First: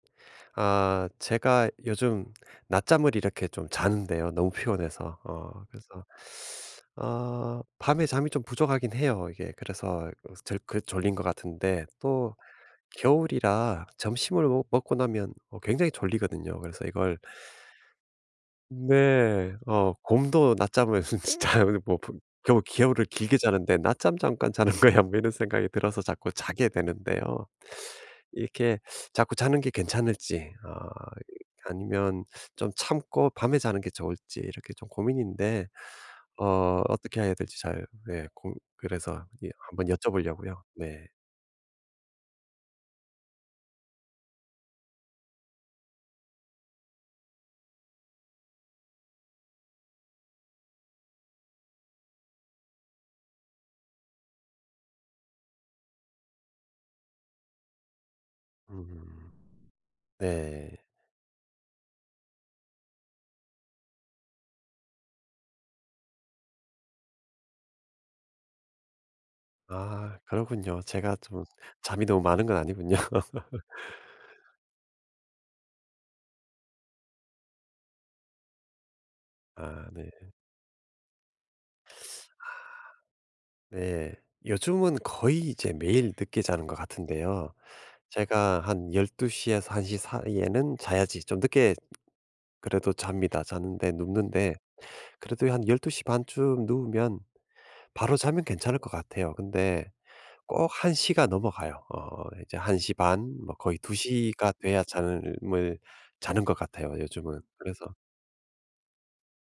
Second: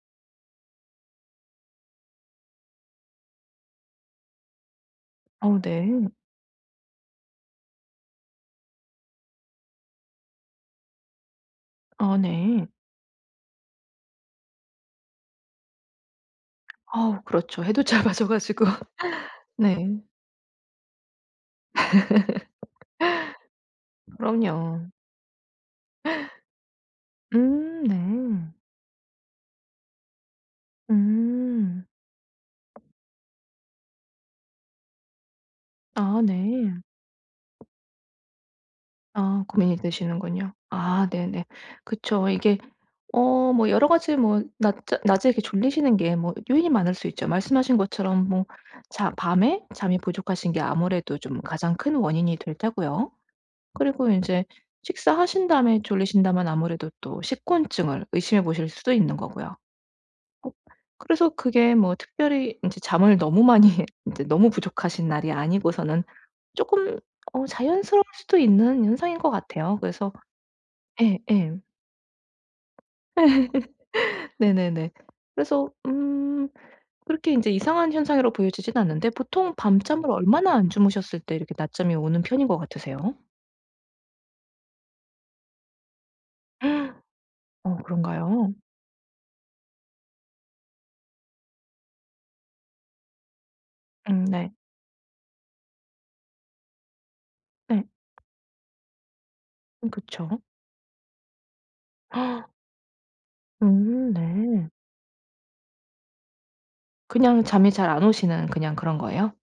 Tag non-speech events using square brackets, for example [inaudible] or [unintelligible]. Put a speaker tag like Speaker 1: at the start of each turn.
Speaker 1: 아. 제가 요즘 낮잠을 이렇게 좀 자는데요 너무 피곤해서. 어
Speaker 2: 어
Speaker 1: 그래서
Speaker 2: 네.
Speaker 1: 어 밤에 잠이 좀 부족하긴 해요 이게. 그래서 그 졸 그 졸린 것 같은데
Speaker 2: 아
Speaker 1: 또
Speaker 2: 네.
Speaker 1: 겨울이라 점심을 먹 먹고 나면 어 굉장히 졸리거든요. 그래서 이걸
Speaker 2: 어우 그렇죠. 해도 짧아져 가지고.
Speaker 1: 네.
Speaker 2: 네.
Speaker 1: 어 '곰도 낮잠을 [unintelligible] 겨울 겨울을 길게 자는데
Speaker 2: [laughs]
Speaker 1: 낮잠 잠깐 자는
Speaker 2: 그럼요.
Speaker 1: 거야 뭐.' 이런 생각이 들어서 자꾸 자게 되는데요.
Speaker 2: 음 네.
Speaker 1: 이렇게 자꾸 자는 게 괜찮을지. 어 이
Speaker 2: 음.
Speaker 1: 아니면 좀 참고 밤에 자는 게 좋을지 이렇게 좀 고민인데
Speaker 2: 아 네.
Speaker 1: 어 어떻게 해야 될지 잘 예 고 그래서
Speaker 2: 아
Speaker 1: 예
Speaker 2: 고민이
Speaker 1: 한번
Speaker 2: 되시는군요.
Speaker 1: 여쭤보려고요. 네.
Speaker 2: 아 네네. 그쵸. 이게 어 뭐 여러 가지 뭐 낮자 낮에 이렇게 졸리시는 게 뭐 요인이 많을 수 있죠. 말씀하신 것처럼 뭐 자 밤에 잠이 부족하신 게 아무래도 좀 가장 큰 원인이 될 테고요. 그리고 인제 식사하신 다음에 졸리신다면 아무래도 또 식곤증을 의심해 보실 수도
Speaker 1: 음.
Speaker 2: 있는거고요. 꼭
Speaker 1: 네.
Speaker 2: 그래서 그게 뭐 특별히 인제 잠을 너무 많이 인제 너무 부족하신 날이 아니고서는 쪼끔 어 자연스러울 수도 있는 현상인 것 같아요. 그래서
Speaker 1: 아 그렇군요. 제가
Speaker 2: 예
Speaker 1: 좀
Speaker 2: 예.
Speaker 1: 잠이 너무 많은 건 아니군요.
Speaker 2: [laughs] 네네네. 그래서 음 그렇게 인제 이상한 현상이라고 보여지지는 않는데 보통
Speaker 1: 아.
Speaker 2: 밤잠을
Speaker 1: 네.
Speaker 2: 얼마나 안 주무셨을 때 이렇게 낮잠이 오는 편인 것
Speaker 1: 아.
Speaker 2: 같으세요?
Speaker 1: 네. 요즘은 거의 이제 매일 늦게 자는 것 같은데요.
Speaker 2: [gasps] 어 그런가요?
Speaker 1: 제가 한 12:00 에서 1:00 사이에는 자야지 좀 늦게 그래도 잡니다. 자는데
Speaker 2: 음 네.
Speaker 1: 눕는데 그래도 한 12:30 쯤 누우면
Speaker 2: 네.
Speaker 1: 바로 자면 괜찮을 것 같아요.
Speaker 2: 음
Speaker 1: 근데
Speaker 2: 그쵸.
Speaker 1: 꼭 1:00 가 넘어가요. 어.
Speaker 2: [gasps]
Speaker 1: 이제 1:30? 뭐 거의 두
Speaker 2: 음.
Speaker 1: 시 가
Speaker 2: 네.
Speaker 1: 돼야 잠을 자는 것 같아요. 요즘은
Speaker 2: 그냥 잠이 잘
Speaker 1: 그래서
Speaker 2: 안 오시는 그냥 그런 거예요?